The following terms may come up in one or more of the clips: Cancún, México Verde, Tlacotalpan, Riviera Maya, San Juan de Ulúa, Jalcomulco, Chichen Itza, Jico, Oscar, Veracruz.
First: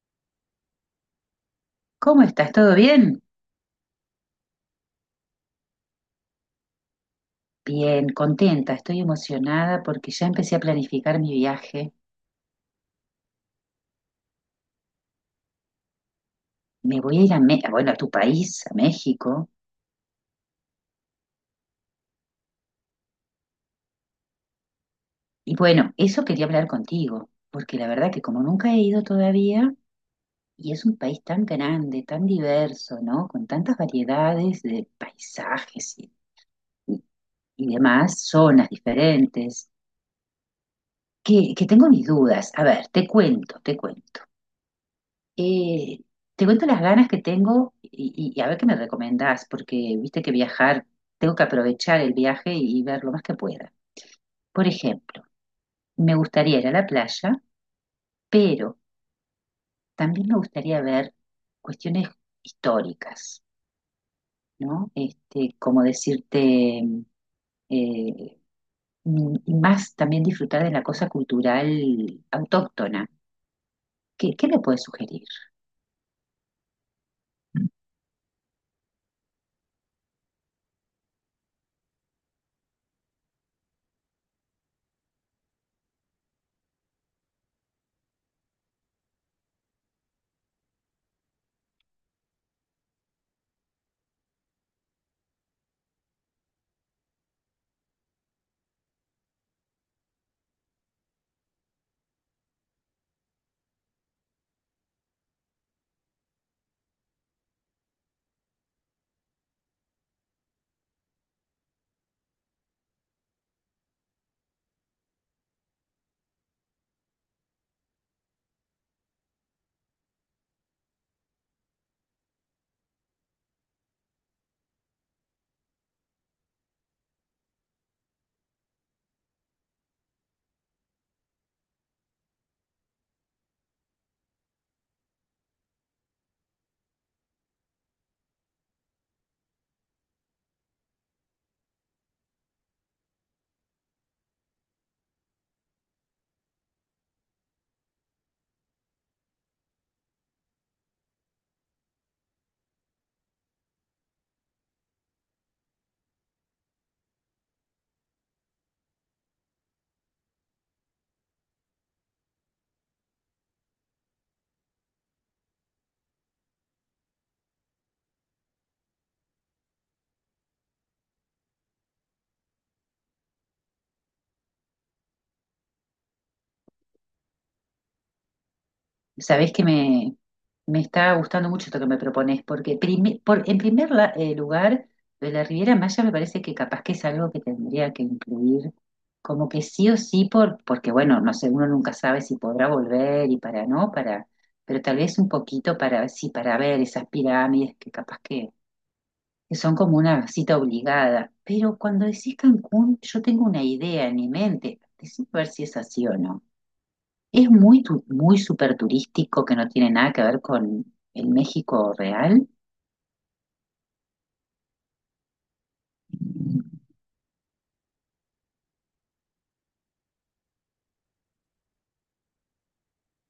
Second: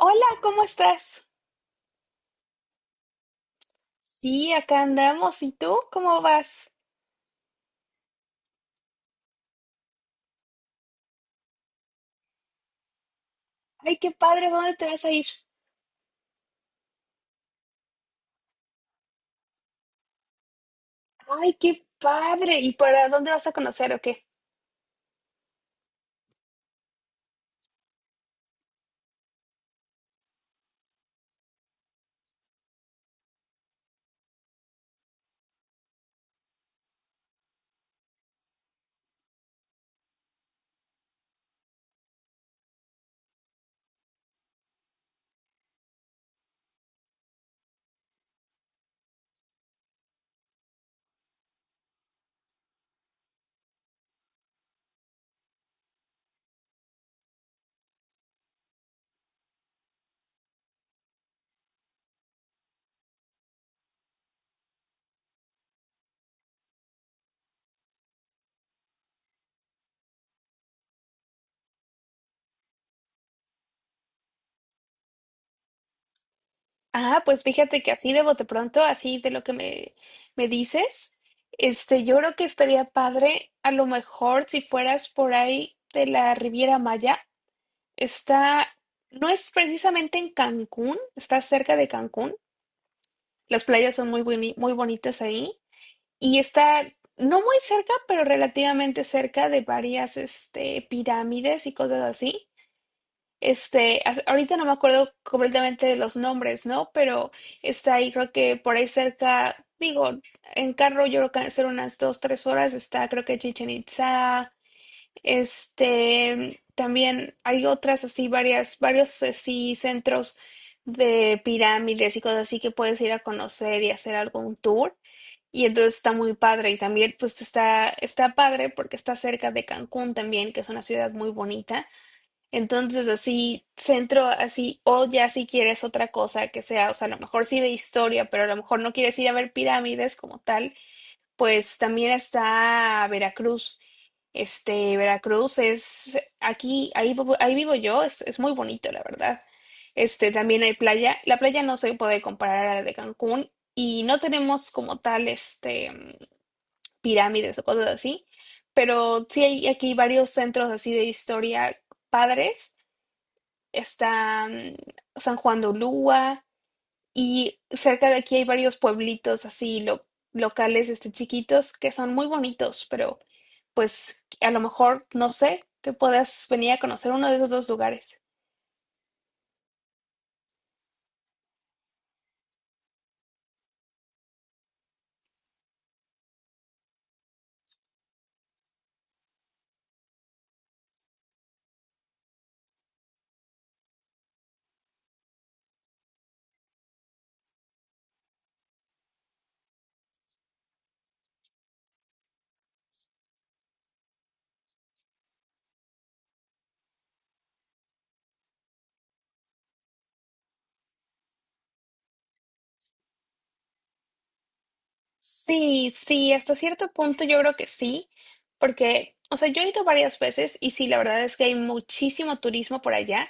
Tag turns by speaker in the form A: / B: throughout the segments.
A: Hola, ¿cómo estás?
B: ¿Cómo estás? ¿Todo bien?
A: Sí, acá andamos. ¿Y tú cómo vas?
B: Bien, contenta, estoy emocionada porque ya empecé a planificar mi viaje.
A: Ay, qué padre, ¿dónde te vas a ir?
B: Me voy a ir a, bueno, a tu país, a México.
A: Ay, qué padre. ¿Y para dónde vas a conocer o qué?
B: Y bueno, eso quería hablar contigo, porque la verdad que como nunca he ido todavía, y es un país tan grande, tan diverso, ¿no? Con tantas variedades de paisajes y- y demás, zonas diferentes, que tengo mis dudas. A ver, te cuento, te cuento. Eh, te cuento las ganas que tengo y a ver qué me recomendás, porque viste que viajar, tengo que aprovechar el viaje y ver lo más que pueda. Por ejemplo, me gustaría ir a la playa, pero también me gustaría ver cuestiones históricas, ¿no? Este, como decirte, eh, y más también disfrutar de la cosa cultural autóctona. ¿ qué me puedes sugerir?
A: Ah, pues fíjate que así de bote pronto, así de lo que me dices, este, yo creo que estaría padre a lo mejor si fueras por ahí de la Riviera Maya. Está, no es precisamente en Cancún, está cerca de Cancún. Las playas son muy bonitas ahí. Y está no muy cerca, pero relativamente cerca de varias este, pirámides y cosas así. Este, ahorita no me acuerdo completamente de los nombres, ¿no? Pero está ahí, creo que por ahí cerca, digo, en carro yo creo que hacer unas dos, tres horas está, creo que Chichen Itza. Este, también hay otras así, varias, varios así centros de pirámides y cosas así que puedes ir a conocer y hacer algún tour. Y entonces está muy padre. Y también pues está padre porque está cerca de Cancún también, que es una ciudad muy bonita. Entonces así, centro así, o ya si quieres otra cosa que sea, o sea, a lo mejor sí de historia, pero a lo mejor no quieres ir a ver pirámides como tal, pues también está Veracruz. Este, Veracruz es aquí, ahí, ahí vivo yo, es muy bonito, la verdad. Este, también hay playa. La playa no se puede comparar a la de Cancún y no tenemos como tal, este, pirámides o cosas así, pero sí hay aquí varios centros así de historia padres. Está San Juan de Ulúa, y cerca de aquí hay varios pueblitos así locales, este, chiquitos, que son muy bonitos, pero pues a lo mejor, no sé, que puedas venir a conocer uno de esos dos lugares.
B: Sabés que me, me está gustando mucho esto que me propones, porque en primer lugar, lo de la Riviera Maya me parece que capaz que es algo que tendría que incluir, como que sí o sí, porque bueno, no sé, uno nunca sabe si podrá volver y para no, para, pero tal vez un poquito para, sí, para ver esas pirámides que son como una cita obligada. Pero cuando decís Cancún, yo tengo una idea en mi mente, decime a ver si es así o no. Muy súper turístico, que no tiene nada que ver con el México real.
A: Sí, sí, hasta cierto punto yo creo que sí, porque, o sea, yo he ido varias veces y sí, la verdad es que hay muchísimo turismo por allá.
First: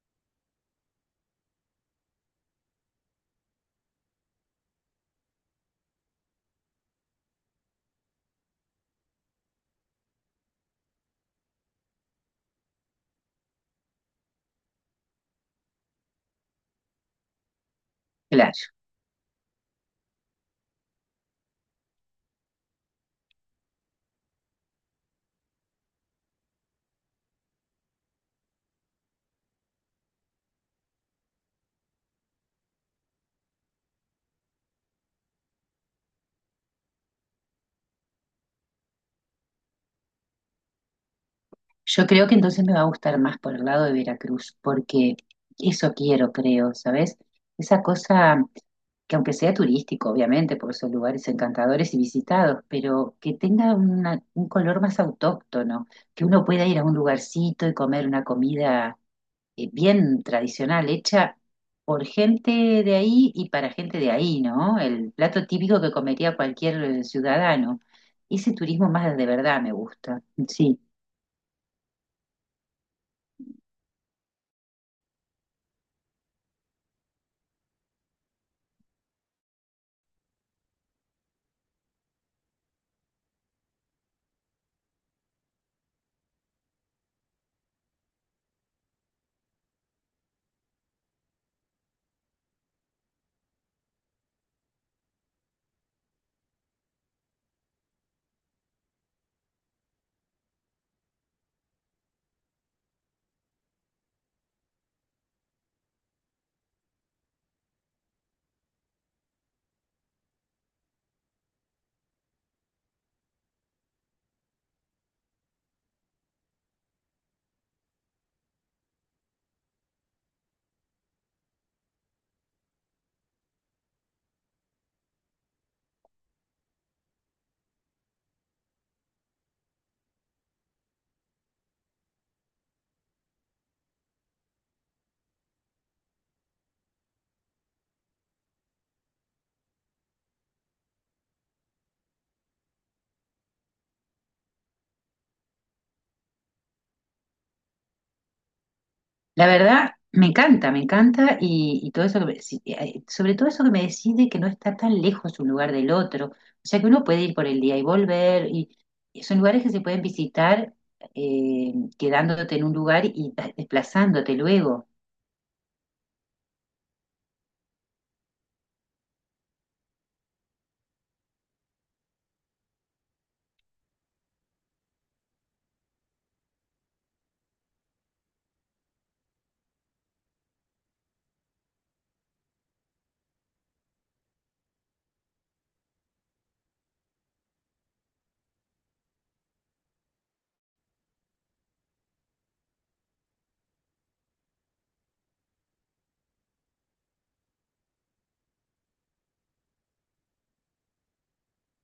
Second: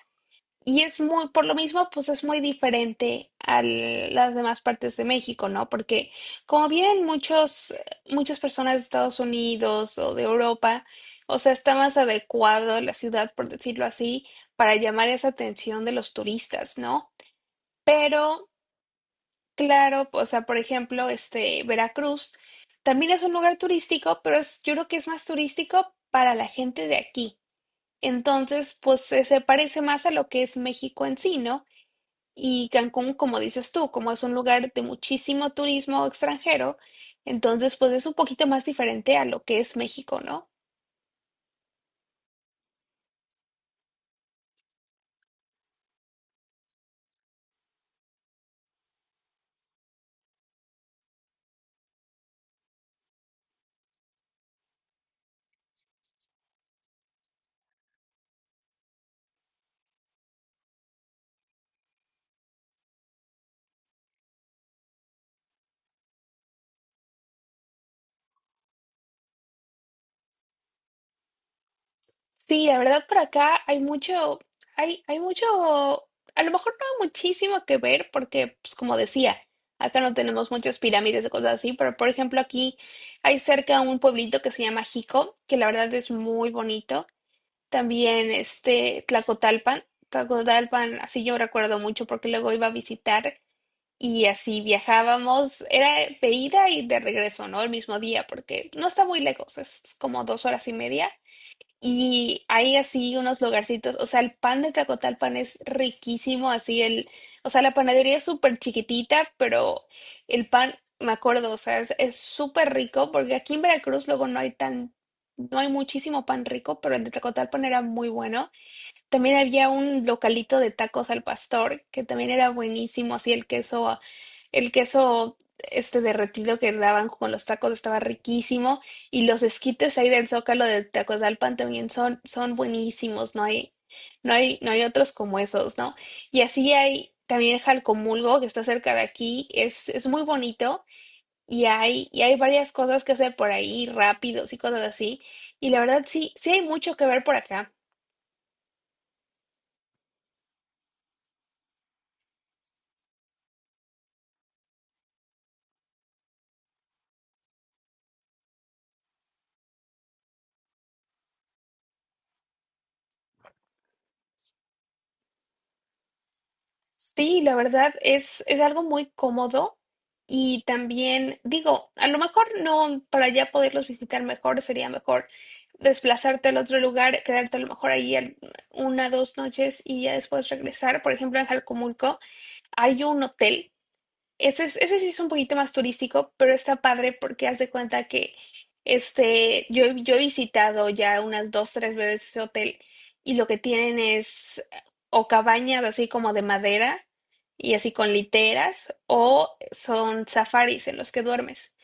A: Y es muy, por lo mismo, pues es muy diferente a las demás partes de México, ¿no? Porque como vienen muchas personas de Estados Unidos o de Europa, o sea, está más adecuado la ciudad, por decirlo así, para llamar esa atención de los turistas, ¿no? Pero,
B: Claro,
A: claro, o sea, por ejemplo, este, Veracruz también es un lugar turístico, pero es, yo creo que es más turístico para la gente de aquí. Entonces, pues se parece más a lo que es México en sí, ¿no? Y Cancún, como dices tú, como es un lugar de muchísimo turismo extranjero, entonces pues es un poquito más diferente a lo que es México, ¿no?
B: yo creo que entonces me va a gustar más por el lado de Veracruz, porque eso quiero, creo, ¿sabes? Esa cosa que, aunque sea turístico, obviamente, por esos lugares encantadores y visitados, pero que tenga un color más autóctono, que uno pueda ir a un lugarcito y comer una comida bien tradicional, hecha por gente de ahí y para gente de ahí, ¿no? El plato típico que comería cualquier ciudadano. Ese turismo más de verdad me gusta, sí.
A: Sí, la verdad por acá hay mucho, hay mucho, a lo mejor no muchísimo que ver porque, pues como decía, acá no tenemos muchas pirámides y cosas así, pero por ejemplo aquí hay cerca un pueblito que se llama Jico, que la verdad es muy bonito. También este Tlacotalpan, Tlacotalpan, así yo recuerdo mucho porque luego iba a visitar. Y así viajábamos, era de ida y de regreso, ¿no? El mismo día, porque no está muy lejos, es como 2 horas y media. Y hay así unos lugarcitos, o sea, el pan de Tacotalpan es riquísimo, así el, o sea, la panadería es súper chiquitita, pero el pan, me acuerdo, o sea, es súper rico, porque aquí en Veracruz luego no hay tan, no hay muchísimo pan rico, pero el de Tacotalpan era muy bueno. También había un localito de tacos al pastor, que también era buenísimo, así el queso, este derretido que daban con los tacos estaba riquísimo, y los esquites ahí del Zócalo de Tacozalpan también son buenísimos, no hay otros como esos, ¿no? Y así hay también Jalcomulgo, que está cerca de aquí, es muy bonito, y hay varias cosas que hacer por ahí, rápidos y cosas así, y la verdad sí, sí hay mucho que ver por acá.
B: La verdad, me encanta y todo eso, sí, sobre todo eso que me decide, que no está tan lejos un lugar del otro. O sea que uno puede ir por el día y volver y son lugares que se pueden visitar, eh, quedándote en un lugar y desplazándote luego.
A: Sí, la verdad es algo muy cómodo y también digo, a lo mejor no para ya poderlos visitar mejor, sería mejor desplazarte al otro lugar, quedarte a lo mejor ahí una, dos noches y ya después regresar. Por ejemplo, en Jalcomulco hay un hotel ese, ese sí es un poquito más turístico, pero está padre porque haz de cuenta que este, yo he visitado ya unas dos, tres veces ese hotel y lo que tienen es o cabañas así como de madera y así con literas o son safaris en los que duermes.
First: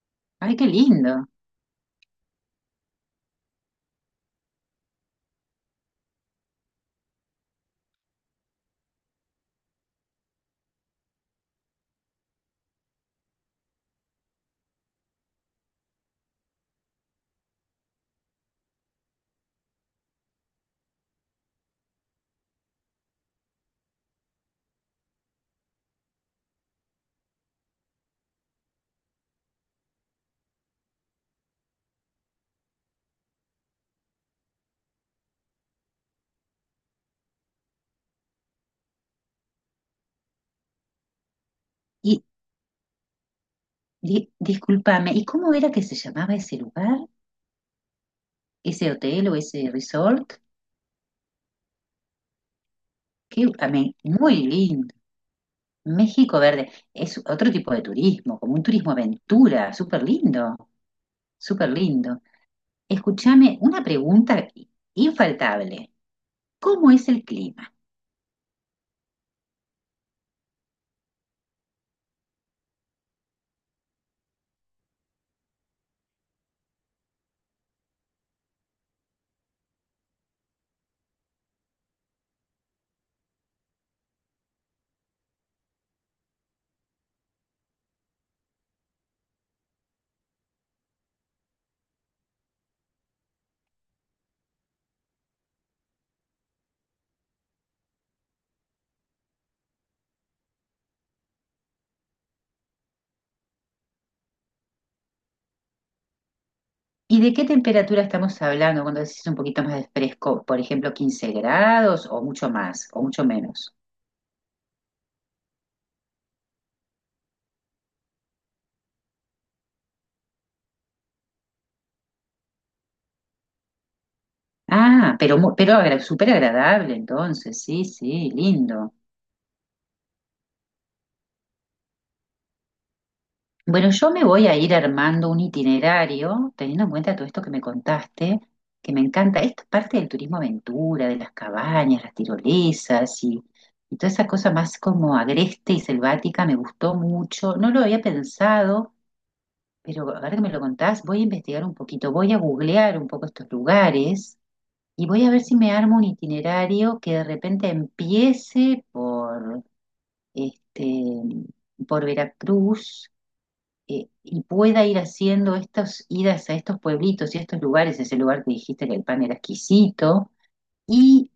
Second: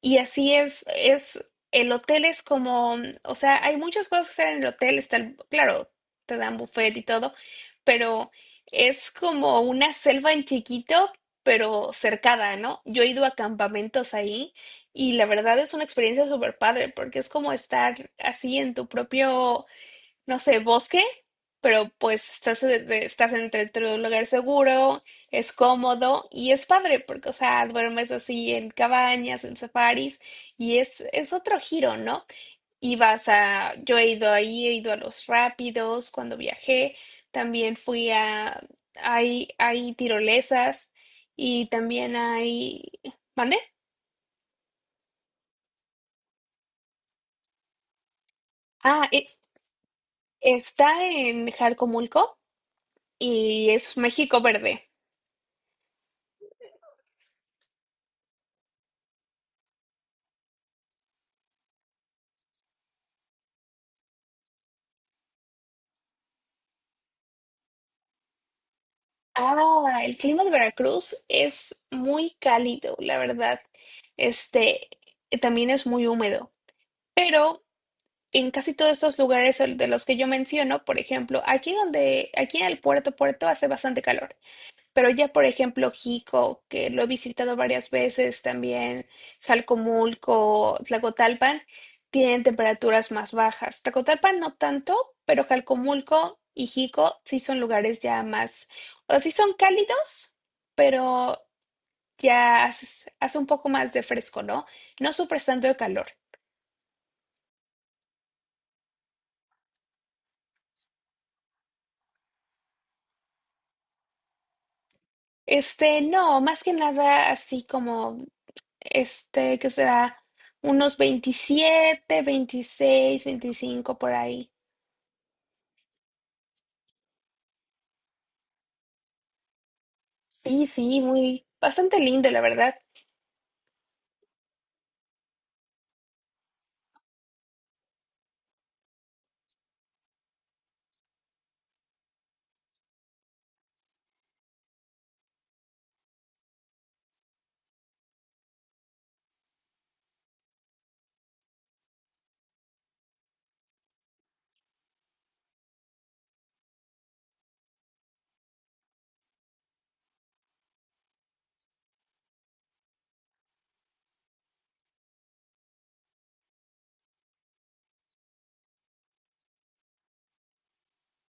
A: Y así
B: Ay, qué
A: es,
B: lindo.
A: es, el hotel es como, o sea, hay muchas cosas que hacer en el hotel, está claro, te dan buffet y todo, pero es como una selva en chiquito, pero cercada, ¿no? Yo he ido a campamentos ahí y la verdad es una experiencia súper padre porque es como estar así en tu propio, no sé, bosque, pero pues estás, estás dentro de un lugar seguro, es cómodo y es padre porque, o sea, duermes así en cabañas, en safaris y es otro giro, ¿no? Y vas a, yo he ido ahí, he ido a los rápidos cuando viajé, también fui a, hay tirolesas y también hay, ¿mande?
B: Discúlpame, ¿y cómo era que se llamaba ese lugar, ese
A: Ah,
B: hotel o ese resort?
A: está en Jarcomulco
B: Que, a
A: y
B: mí,
A: es
B: muy
A: México Verde.
B: lindo. México Verde es otro tipo de turismo, como un turismo aventura, súper lindo, súper lindo. Escúchame, una pregunta infaltable. ¿Cómo es el clima?
A: Ah, el clima de Veracruz es muy cálido, la verdad. Este, también es muy húmedo, pero en casi todos estos lugares de los que yo menciono, por ejemplo, aquí donde, aquí en el puerto, puerto hace bastante calor. Pero ya, por ejemplo, Jico, que lo he visitado varias veces también, Jalcomulco, Tlacotalpan, tienen temperaturas más bajas. Tlacotalpan no tanto, pero Jalcomulco y Jico sí son lugares ya más, o sea, sí son cálidos, pero ya hace un poco más de fresco, ¿no? No sufres tanto de calor.
B: ¿Y de qué temperatura estamos hablando cuando decís un poquito más de fresco? Por ejemplo, 15 grados, o mucho más, o mucho menos.
A: Este, no, más que nada así como, este, que será unos 27 26 25 por ahí.
B: Ah, pero pero súper agradable entonces, sí, sí, lindo.
A: Sí, sí, muy, bastante lindo, la verdad.
B: Bueno, yo me voy a ir armando un itinerario, teniendo en cuenta todo esto que me contaste, que me encanta. Esto es parte del turismo aventura, de las cabañas, las tirolesas y toda esa cosa más como agreste y selvática, me gustó mucho. No lo había pensado, pero ahora que me lo contás, voy a investigar un poquito, voy a googlear un poco estos lugares y voy a ver si me armo un itinerario que de repente empiece este, por Veracruz, y pueda ir haciendo estas idas a estos pueblitos y a estos lugares, ese lugar que dijiste que el pan era exquisito, y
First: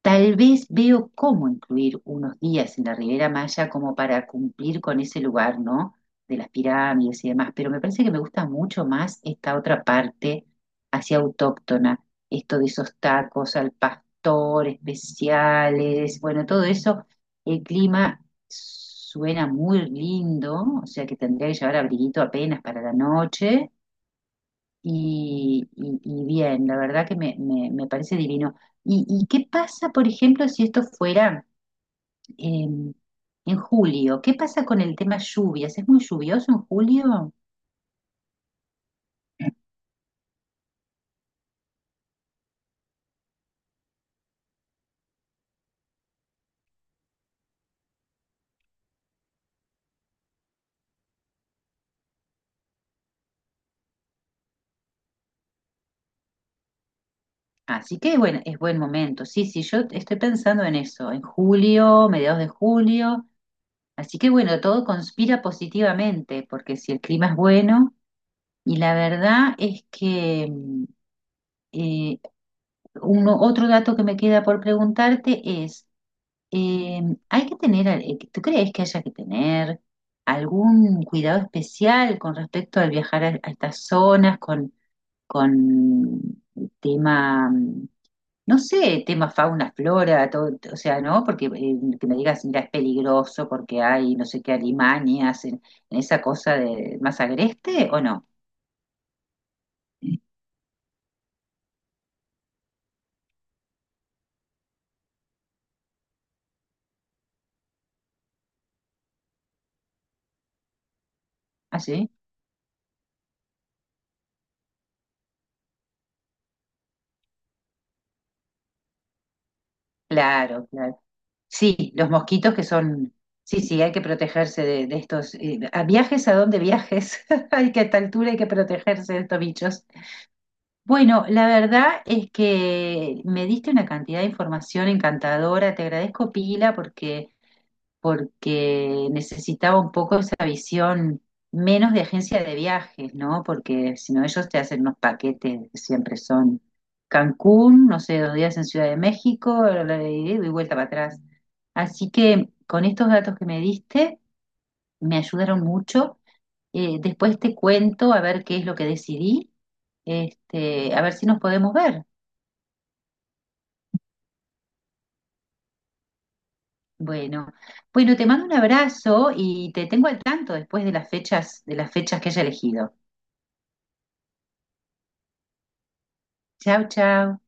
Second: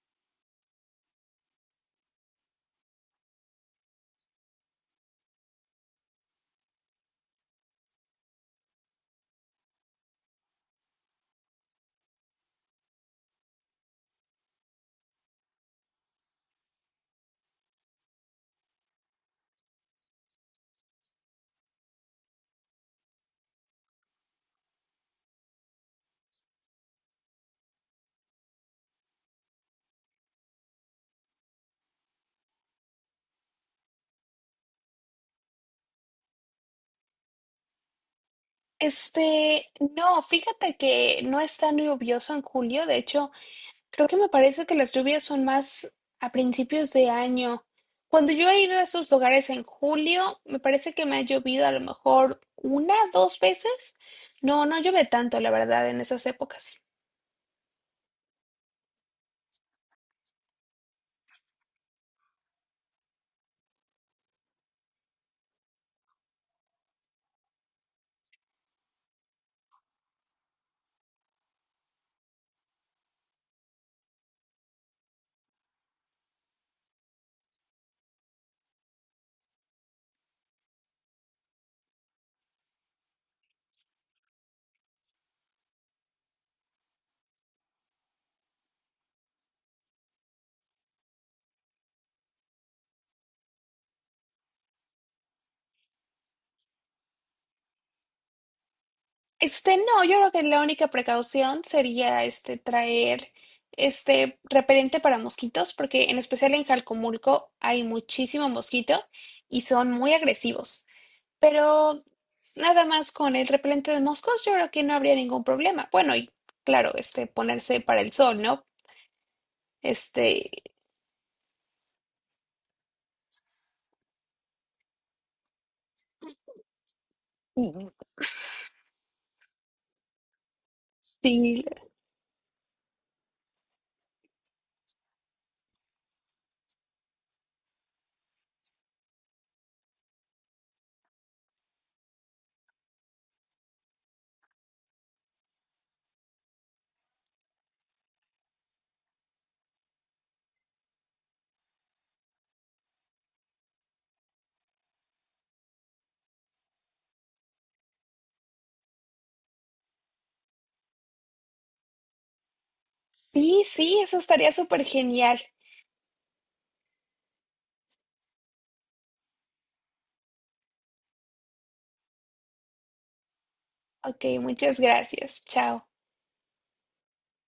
B: tal vez veo cómo incluir unos días en la Riviera Maya como para cumplir con ese lugar, ¿no? De las pirámides y demás, pero me parece que me gusta mucho más esta otra parte hacia autóctona, esto de esos tacos al pastor especiales, bueno, todo eso, el clima suena muy lindo, o sea que tendría que llevar abriguito apenas para la noche y bien, la verdad que me parece divino. Y qué pasa, por ejemplo, si esto fuera eh, en julio? ¿Qué pasa con el tema lluvias? ¿Es muy lluvioso en julio?
A: Este, no, fíjate que no es tan lluvioso en julio, de hecho, creo que me parece que las lluvias son más a principios de año. Cuando yo he ido a estos lugares en julio, me parece que me ha llovido a lo mejor una, dos veces. No, no llueve tanto, la verdad, en esas épocas.
B: Así que bueno, es buen momento. Sí, sí, yo estoy pensando en eso, en julio, mediados de julio. Así que bueno, todo conspira positivamente, porque si el clima es bueno, y la verdad es que eh, otro dato que me queda por preguntarte es, eh, ¿hay que tener, tú crees que haya que tener algún cuidado especial con respecto al viajar a estas zonas con con el tema, no sé, tema fauna, flora, todo, o sea, ¿no? Porque que me digas, mira, es peligroso porque hay no sé qué alimañas en esa cosa de más agreste, ¿o no?
A: Este, no, yo creo que la única precaución sería este traer este repelente para mosquitos, porque en especial en Jalcomulco hay muchísimo mosquito y son muy agresivos.
B: ¿Ah,
A: Pero
B: sí?
A: nada más con el repelente de moscos, yo creo que no habría ningún problema. Bueno, y claro, este ponerse para el sol, ¿no?
B: Claro,
A: Este,
B: claro. Sí, los mosquitos que son, sí, sí, hay que protegerse de estos, a viajes a donde viajes, hay que, a
A: mm,
B: esta altura, hay que protegerse de estos bichos. Bueno, la
A: sí,
B: verdad es que me diste una cantidad de información encantadora. Te agradezco, Pila, porque, porque necesitaba un poco esa visión menos de agencia de viajes, ¿no? Porque si no, ellos te hacen unos paquetes que siempre son Cancún, no sé, 2 días en Ciudad de México, y vuelta para atrás. Así que con estos datos que me diste, me ayudaron mucho. Después te cuento a ver qué es lo que decidí, este, a ver si nos podemos ver.
A: sí, sí, eso estaría súper genial.
B: Bueno, bueno, te mando un abrazo y te tengo al tanto después de las fechas que haya elegido.
A: Ok, muchas gracias. Chao.
B: Chao, chao.